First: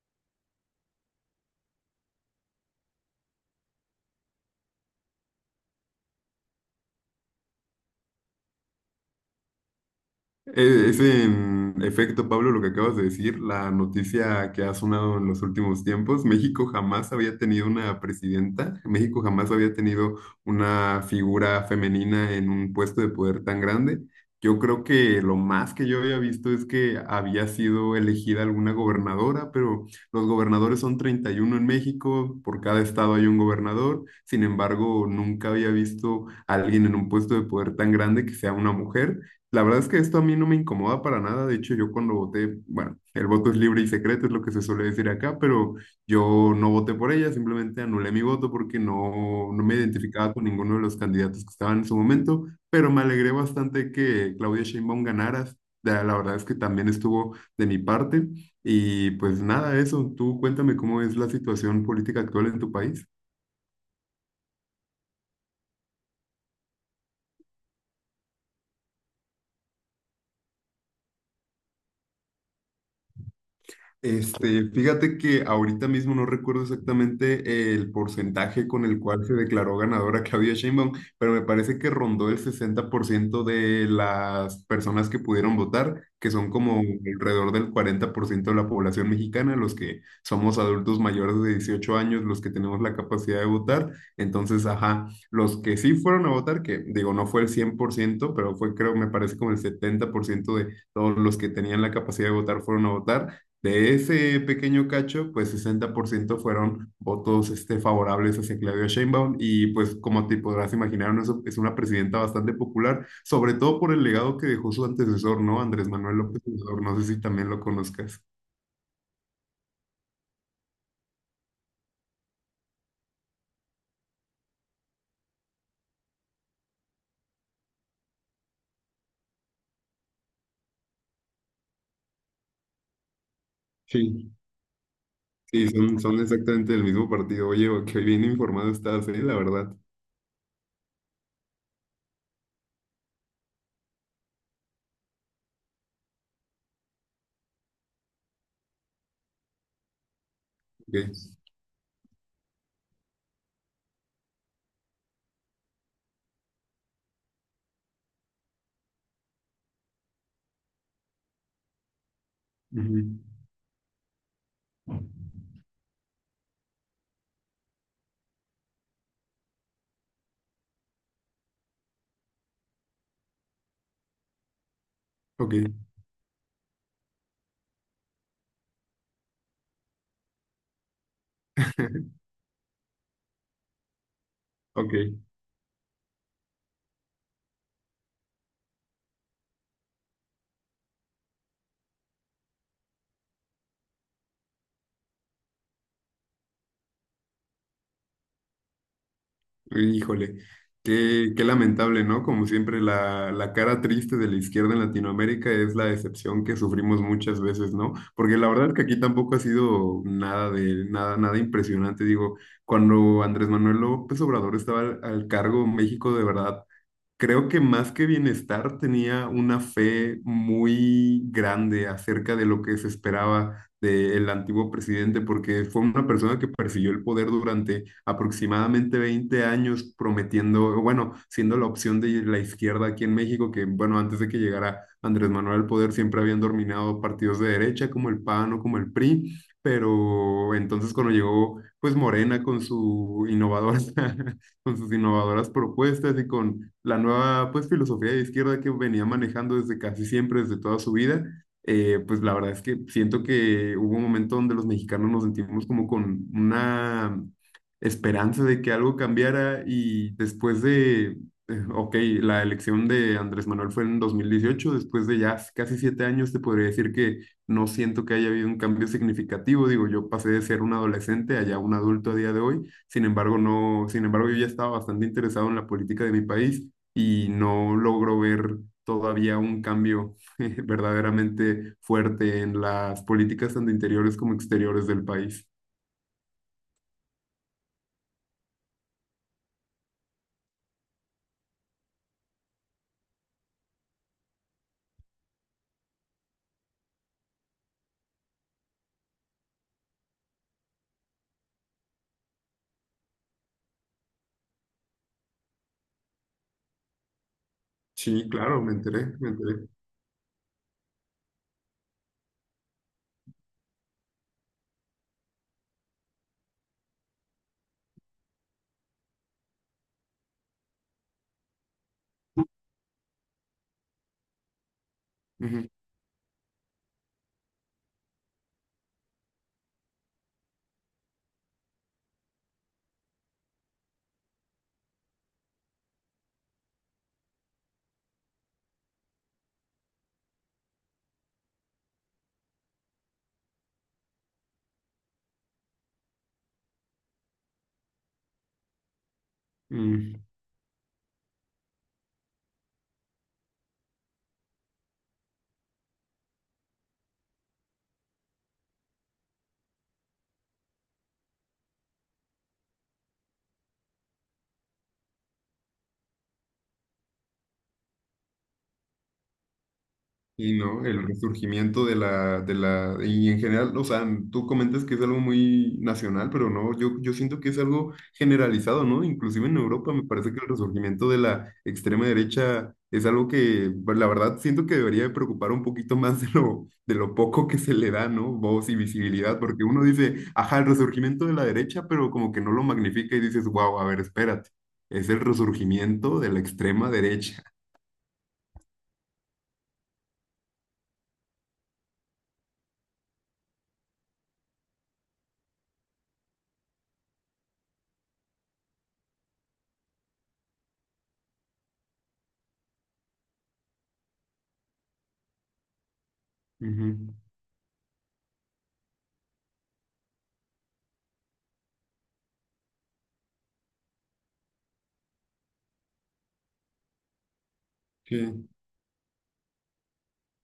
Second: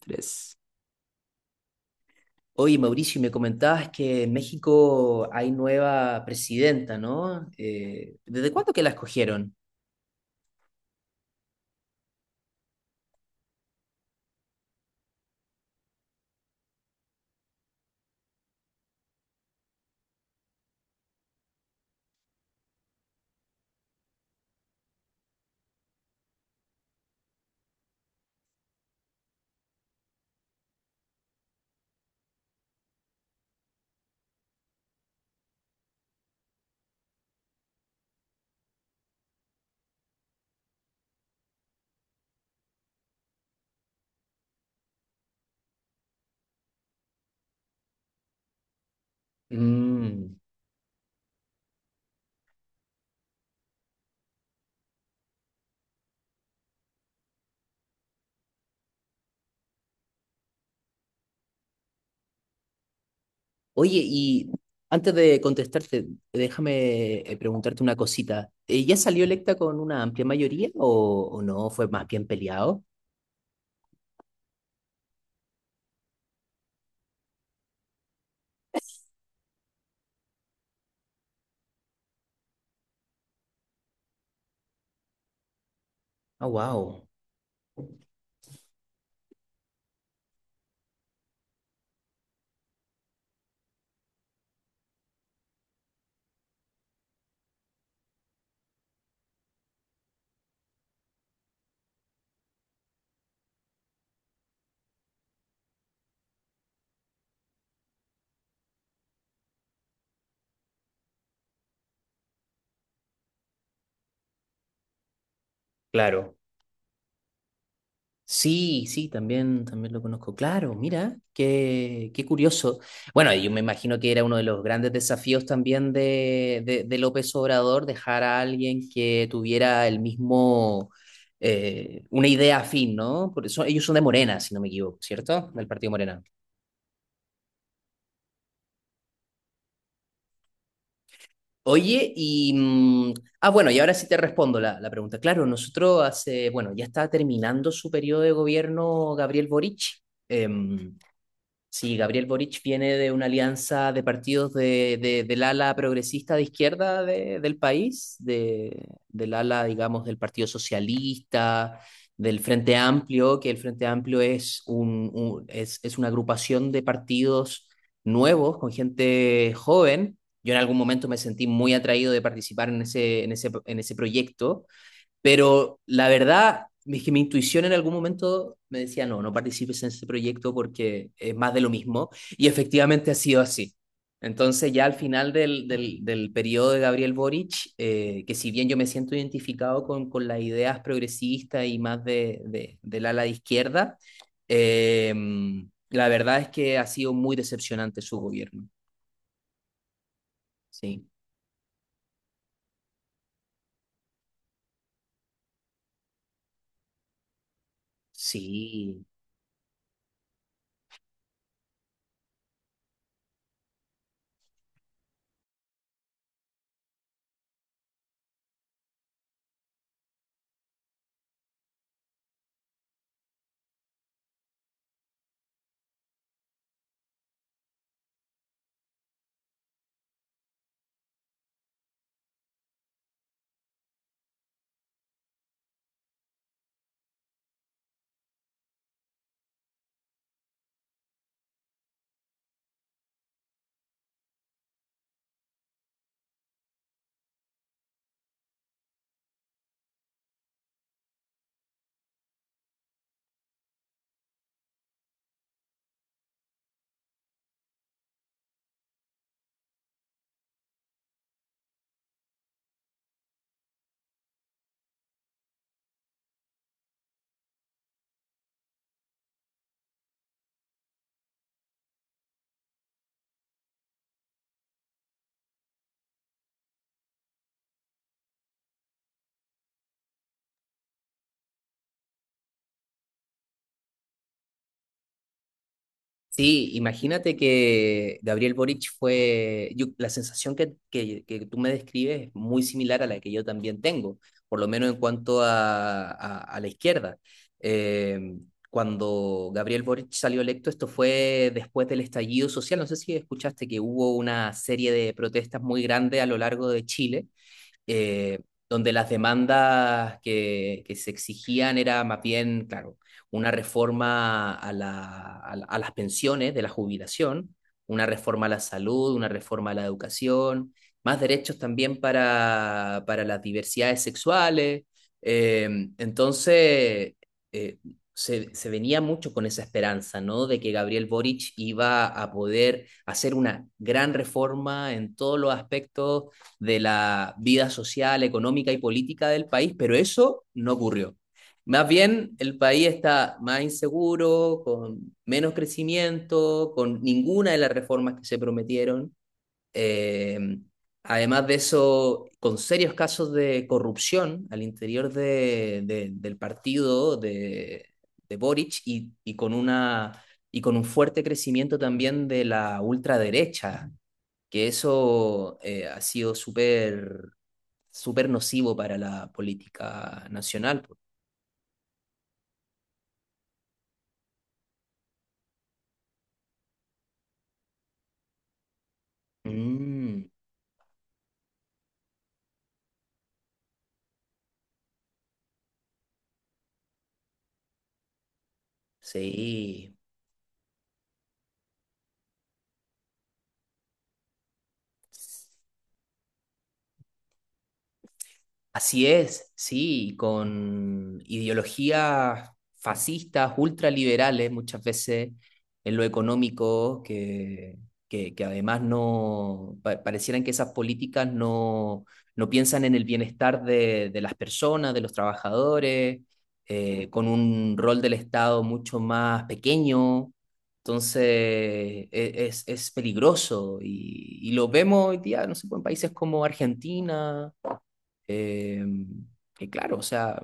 Tres. Oye, Mauricio, y me comentabas que en México hay nueva presidenta, ¿no? ¿Desde cuándo que la escogieron? Es en efecto, Pablo, lo que acabas de decir, la noticia que ha sonado en los últimos tiempos. México jamás había tenido una presidenta, México jamás había tenido una figura femenina en un puesto de poder tan grande. Yo creo que lo más que yo había visto es que había sido elegida alguna gobernadora, pero los gobernadores son 31 en México, por cada estado hay un gobernador. Sin embargo, nunca había visto a alguien en un puesto de poder tan grande que sea una mujer. La verdad es que esto a mí no me incomoda para nada. De hecho, yo cuando voté, bueno, el voto es libre y secreto, es lo que se suele decir acá, pero yo no voté por ella, simplemente anulé mi voto porque no me identificaba Mm. con ninguno de los candidatos que estaban en su momento, pero me alegré bastante que Claudia Sheinbaum ganara. La verdad es que también estuvo de mi parte. Y pues nada, eso. Tú cuéntame cómo es la situación política actual en tu país. Oye, y antes de contestarte, déjame preguntarte una cosita. ¿Ya salió electa con una amplia mayoría o no? ¿Fue más bien peleado? Este, fíjate que ahorita mismo no recuerdo exactamente el porcentaje con el cual se declaró ganadora Claudia Sheinbaum, pero me parece que rondó el 60% de las personas que pudieron votar, que Ah, son como wow. alrededor del 40% de la población mexicana, los que somos adultos mayores de 18 años, los que tenemos la capacidad de votar. Entonces, ajá, los que sí fueron a votar, que digo, no fue el 100% pero fue creo, me parece como el 70% de todos los que tenían la capacidad de votar fueron a votar. De ese pequeño cacho, pues 60% fueron votos este, favorables hacia Claudia Sheinbaum y pues como te podrás imaginar, no es una presidenta bastante popular, sobre todo por el legado que dejó su antecesor, ¿no? Andrés Manuel Claro. López Obrador, no sé si también lo conozcas. Sí, sí, también lo conozco. Claro, mira, qué curioso. Bueno, yo me imagino que era uno de los grandes desafíos también de López Obrador, dejar a alguien que tuviera el mismo, una idea afín, ¿no? Por eso ellos son de Sí. Morena, si no me equivoco, ¿cierto? Del Sí, Partido son, son Morena. exactamente del mismo partido. Oye, qué bien informado estás, ¿eh? La verdad. Oye, y, ah, bueno, y ahora sí te respondo la pregunta. Claro, nosotros hace, bueno, ya está terminando su periodo de gobierno Gabriel Boric. Em, Ok. Sí, Gabriel Boric viene de una alianza de partidos del ala progresista de izquierda del país, del ala, digamos, del Partido Socialista, del Frente Ujú. Amplio, que el Frente Amplio es, un- es una agrupación de partidos nuevos con gente joven. Yo en algún momento me sentí muy atraído de participar en ese proyecto, Ok, pero la verdad es que mi intuición en algún momento me decía, no, no participes en ese proyecto porque es más de lo mismo. Y efectivamente ha sido así. Entonces ya al ok. final del periodo de Gabriel Boric, que si bien yo me siento identificado con las ideas progresistas y más del ala de izquierda, eh, la verdad es que ha sido muy decepcionante su gobierno. Híjole, Sí, qué, qué lamentable, ¿no? Como siempre, la cara triste de la izquierda en Latinoamérica es la decepción que sufrimos muchas veces, ¿no? Porque la verdad es que aquí sí. tampoco ha sido nada de nada, nada impresionante. Digo, cuando Andrés Manuel López Obrador estaba al cargo, México de verdad creo que más que bienestar tenía una fe muy grande acerca de lo que se esperaba del antiguo presidente, porque fue una persona que persiguió el poder durante aproximadamente 20 años prometiendo, bueno, siendo la opción de la izquierda aquí en México, que bueno, antes de que llegara Andrés Manuel al poder siempre habían dominado partidos de derecha como el PAN o como el PRI, pero entonces cuando llegó pues Morena con su innovadora, con sus innovadoras propuestas y con la nueva pues filosofía de izquierda que venía manejando desde casi siempre, desde toda su vida, pues la verdad es que siento que hubo un momento donde los mexicanos nos sentimos como con una esperanza de que algo cambiara y eh, ok, la elección de Andrés Manuel fue en 2018, después de ya casi 7 años te podría decir que no siento que haya habido un cambio significativo, digo, yo pasé de ser un adolescente a ya un adulto a día de hoy, sin embargo, yo ya estaba bastante interesado en la política de mi país y no logro ver todavía un cambio verdaderamente fuerte en las políticas tanto interiores como exteriores del país. Sí, imagínate que Gabriel Boric la sensación que tú me describes es muy similar a la que yo también tengo, por lo menos en cuanto a la izquierda. Eh, Cuando Gabriel Boric salió electo, esto fue después del estallido social, no sé si escuchaste que hubo una serie de protestas muy grandes a lo largo de Chile, Sí, eh, claro, me donde enteré, las me enteré. demandas que se exigían era más bien, claro, una reforma a las pensiones de la jubilación, una reforma a la salud, una reforma a la educación, más derechos también para las diversidades sexuales. Eh, Ujú. entonces, eh, se venía mucho con esa esperanza, ¿no? De que Gabriel Boric iba a poder hacer una gran reforma en todos los aspectos de la vida social, económica y política del país, pero eso no ocurrió. Más bien, el país está más inseguro, con menos crecimiento, con ninguna de las reformas que se prometieron. Mm. Eh, Además de eso, con serios casos de corrupción al interior del partido de Boric, y con un fuerte crecimiento también de la ultraderecha, que eso ha sido súper súper nocivo para la política Y nacional, no, po. el resurgimiento de y en general, o sea, tú comentas que es algo muy nacional, pero no, yo siento que es algo generalizado, ¿no? Inclusive en Europa me Mm, parece que el resurgimiento de la extrema derecha es algo que, pues, la verdad, siento que debería de preocupar un poquito más de lo poco que se le da, ¿no? Voz y visibilidad, porque uno sí. dice, ajá, el resurgimiento de la derecha, pero como que no lo magnifica y dices, wow, a ver, espérate, es el resurgimiento de la extrema derecha. Así es, sí, con ideologías fascistas, ultraliberales muchas veces en lo económico, que además no pa- parecieran que esas políticas no, no piensan en el bienestar de las personas, de los trabajadores, Ujú. con un rol del Estado mucho más pequeño. Entonces, es peligroso, y lo vemos hoy día, no sé, pues, en países como Argentina, Sí. eh, y claro, o sea,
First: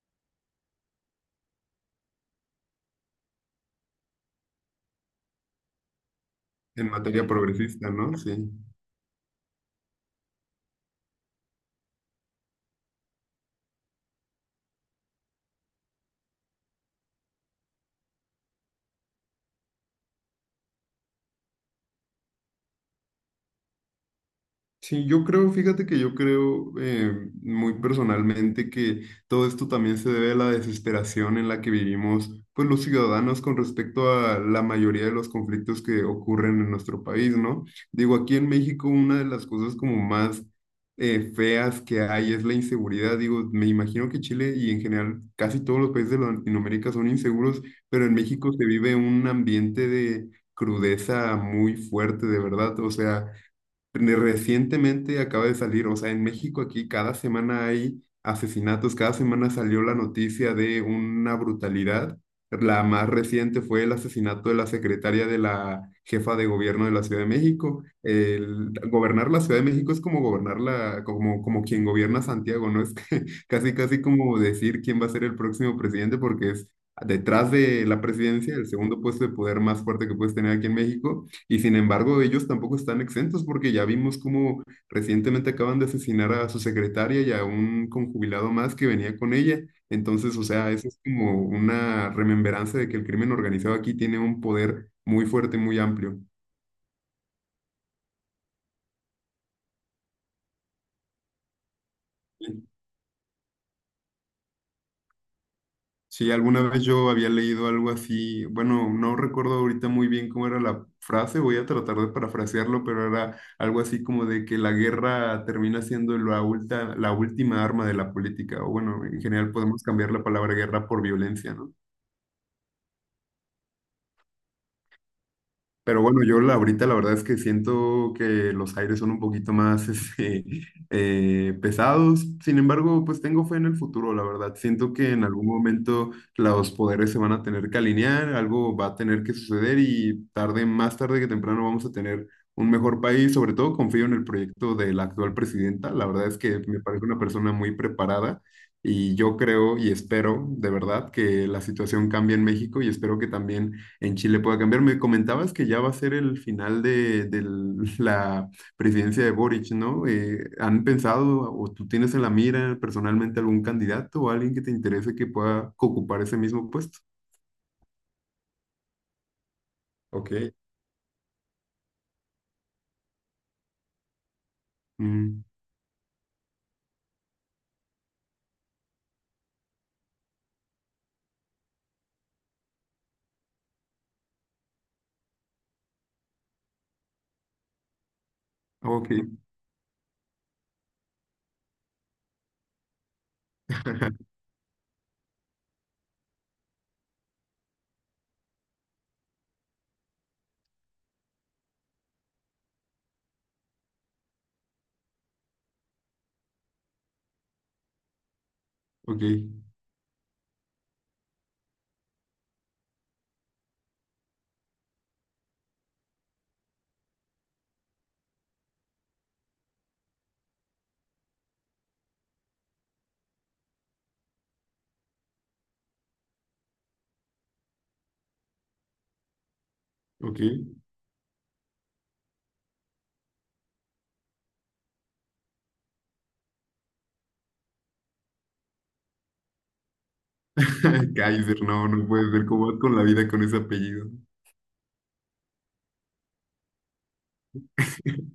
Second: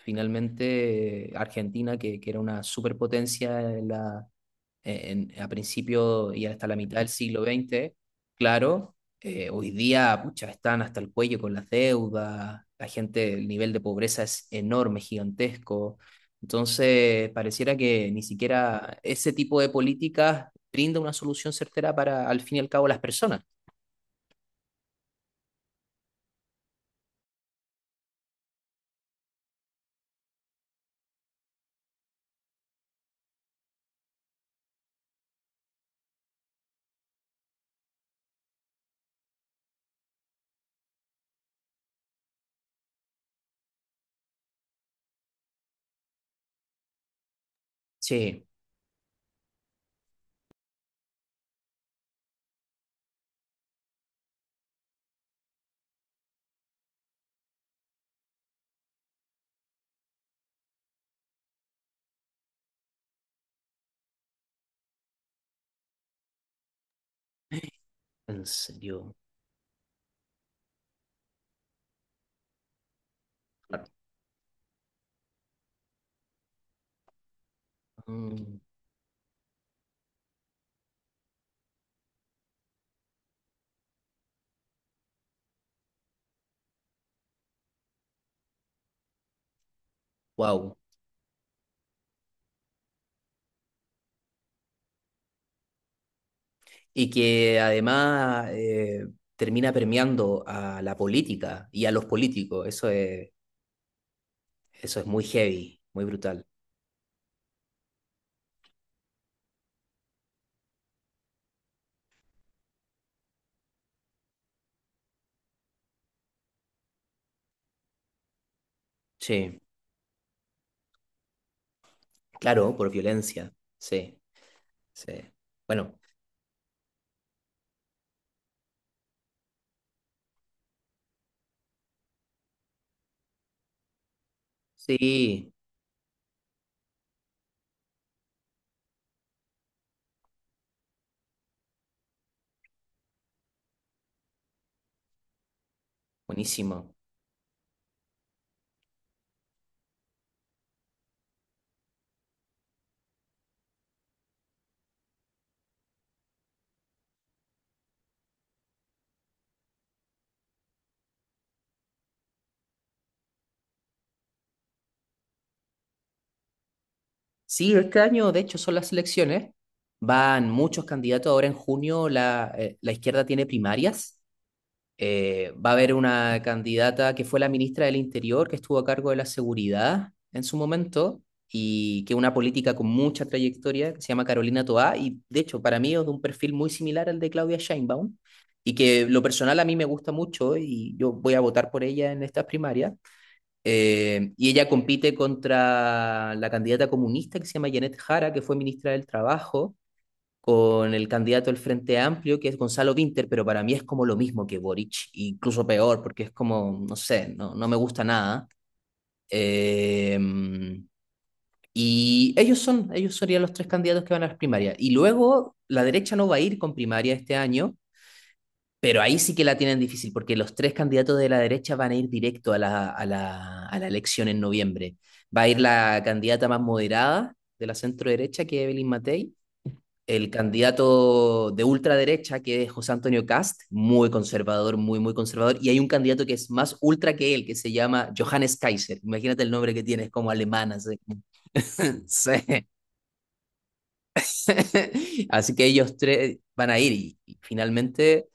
finalmente Argentina, que era una superpotencia a principio y hasta la En mitad del materia siglo progresista, XX, ¿no? Sí. claro, hoy día, pucha, están hasta el cuello con las deudas, la gente, el nivel de pobreza es enorme, gigantesco. Entonces, pareciera que ni siquiera ese tipo de políticas brinda una solución certera para, al fin y al cabo, las personas. Sí, yo creo, fíjate que yo creo muy personalmente que todo esto también se debe a la desesperación en la que vivimos, pues los ciudadanos con respecto a la mayoría de los conflictos que ocurren en nuestro país, ¿no? Digo, aquí en México una de las cosas como más feas que hay es la inseguridad. Digo, me imagino que Chile y en general casi todos los países de Latinoamérica son inseguros, pero en Sí, México se vive un ambiente de crudeza muy fuerte, de verdad. O sea recientemente acaba de salir, o sea, en México aquí cada semana hay asesinatos, cada semana salió la noticia de una brutalidad. La más reciente fue el asesinato de la secretaria de la jefa de gobierno de la Ciudad de México. en El, serio. gobernar la Ciudad de México es como gobernar la, como, como quien gobierna Santiago, ¿no? Es que casi, casi como decir quién va a ser el próximo presidente porque es detrás de la presidencia, el segundo puesto de poder más fuerte que puedes tener aquí en México. Y sin embargo, ellos tampoco están exentos porque ya vimos cómo recientemente acaban de asesinar a su secretaria y a un conjubilado más que venía con ella. Entonces, o sea, Wow, eso es como una remembranza de que el crimen organizado aquí tiene un poder muy fuerte, muy amplio. y que además termina permeando a la política y a los políticos. Eso es muy heavy, muy Sí, brutal. alguna vez yo había leído algo así, bueno, no recuerdo ahorita muy bien cómo era la frase, voy a tratar de parafrasearlo, pero era algo así como de que la guerra termina siendo la la última arma de la política, o bueno, en general Sí, podemos cambiar la palabra guerra por violencia, ¿no? claro, por violencia. Sí, sí. Bueno, Pero bueno, yo la, ahorita la verdad es que siento que los aires son un poquito más este, pesados. Sin embargo, pues tengo fe en el futuro, la verdad. Siento que en algún sí, momento los poderes se van a tener que alinear, algo va a tener que suceder y tarde, más tarde que temprano vamos a tener un mejor país. Sobre todo confío en el proyecto de la actual presidenta. La verdad es que me buenísimo. parece una persona muy preparada. Y yo creo y espero de verdad que la situación cambie en México y espero que también en Chile pueda cambiar. Me comentabas que ya va a ser el final de la presidencia de Boric, ¿no? ¿Han pensado o tú tienes en la mira personalmente algún candidato o alguien que te interese que pueda ocupar ese mismo puesto? Sí, este año, de hecho, son las elecciones. Ok. Van muchos candidatos. Ahora en junio la izquierda tiene primarias. Mm, Va a haber una candidata que fue la ministra del Interior, que estuvo a cargo de la seguridad en su momento, y que es una política con mucha trayectoria, que se llama Carolina Toá, y de hecho para mí es de un perfil muy similar al de Claudia Sheinbaum, y que lo ok. personal a mí me gusta mucho, y yo voy a votar por ella en estas primarias. Y ella compite contra la candidata comunista que se llama Janet Jara, que fue ministra del Trabajo, con el candidato del Frente Amplio, que es Gonzalo Vinter, pero para mí es como lo mismo que Boric, incluso peor, porque es como, no sé, no, no me gusta nada. Ok. Eh, y ellos serían los tres candidatos que van a las primarias. Y luego la derecha no va a ir con primaria este año, pero ahí sí que la tienen difícil, porque los tres candidatos de la derecha van a ir directo a la elección en noviembre. Va a ir la candidata más moderada de la centro derecha, que es Evelyn Matei, el Ok. candidato de ultraderecha, que es José Antonio Cast, muy conservador, muy, muy conservador, y hay un candidato que es más ultra que él, que se llama Johannes Kaiser. Imagínate el nombre que tiene, es como alemán, así. Kaiser, no, no Sí. puede ser. ¿Cómo vas con la vida con ese apellido? Así que ellos tres van a ir y finalmente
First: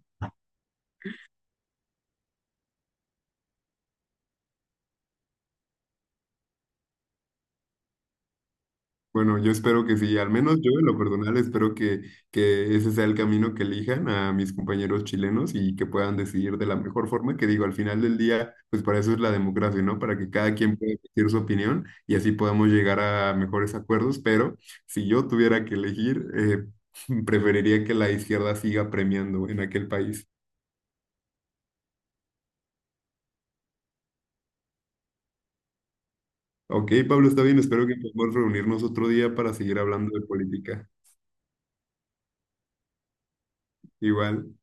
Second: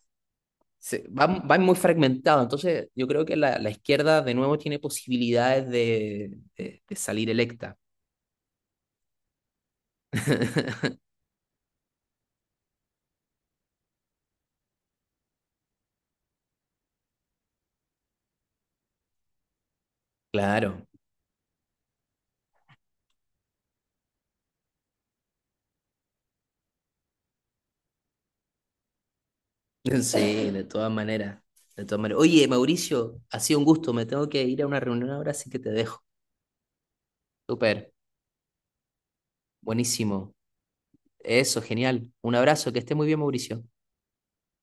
van muy fragmentados. Entonces, yo creo que la izquierda de nuevo tiene posibilidades de salir electa. Bueno, yo espero que sí, al menos yo en lo personal espero que ese sea el camino que elijan a mis compañeros chilenos y que puedan decidir de la mejor forma, que digo, al final del día, pues para eso es la democracia, ¿no? Para que cada quien Claro. pueda decir su opinión y así podamos llegar a mejores acuerdos, pero si yo tuviera que elegir, preferiría que la izquierda siga premiando en aquel país. Sí, de todas maneras, de todas maneras. Oye, Mauricio, ha sido un gusto, me tengo que ir a una reunión ahora, así que te dejo. Ok, Pablo, está bien, Súper, espero que podamos reunirnos otro día para seguir hablando de buenísimo. política. Eso, genial. Un abrazo, que esté muy bien, Mauricio. Igual.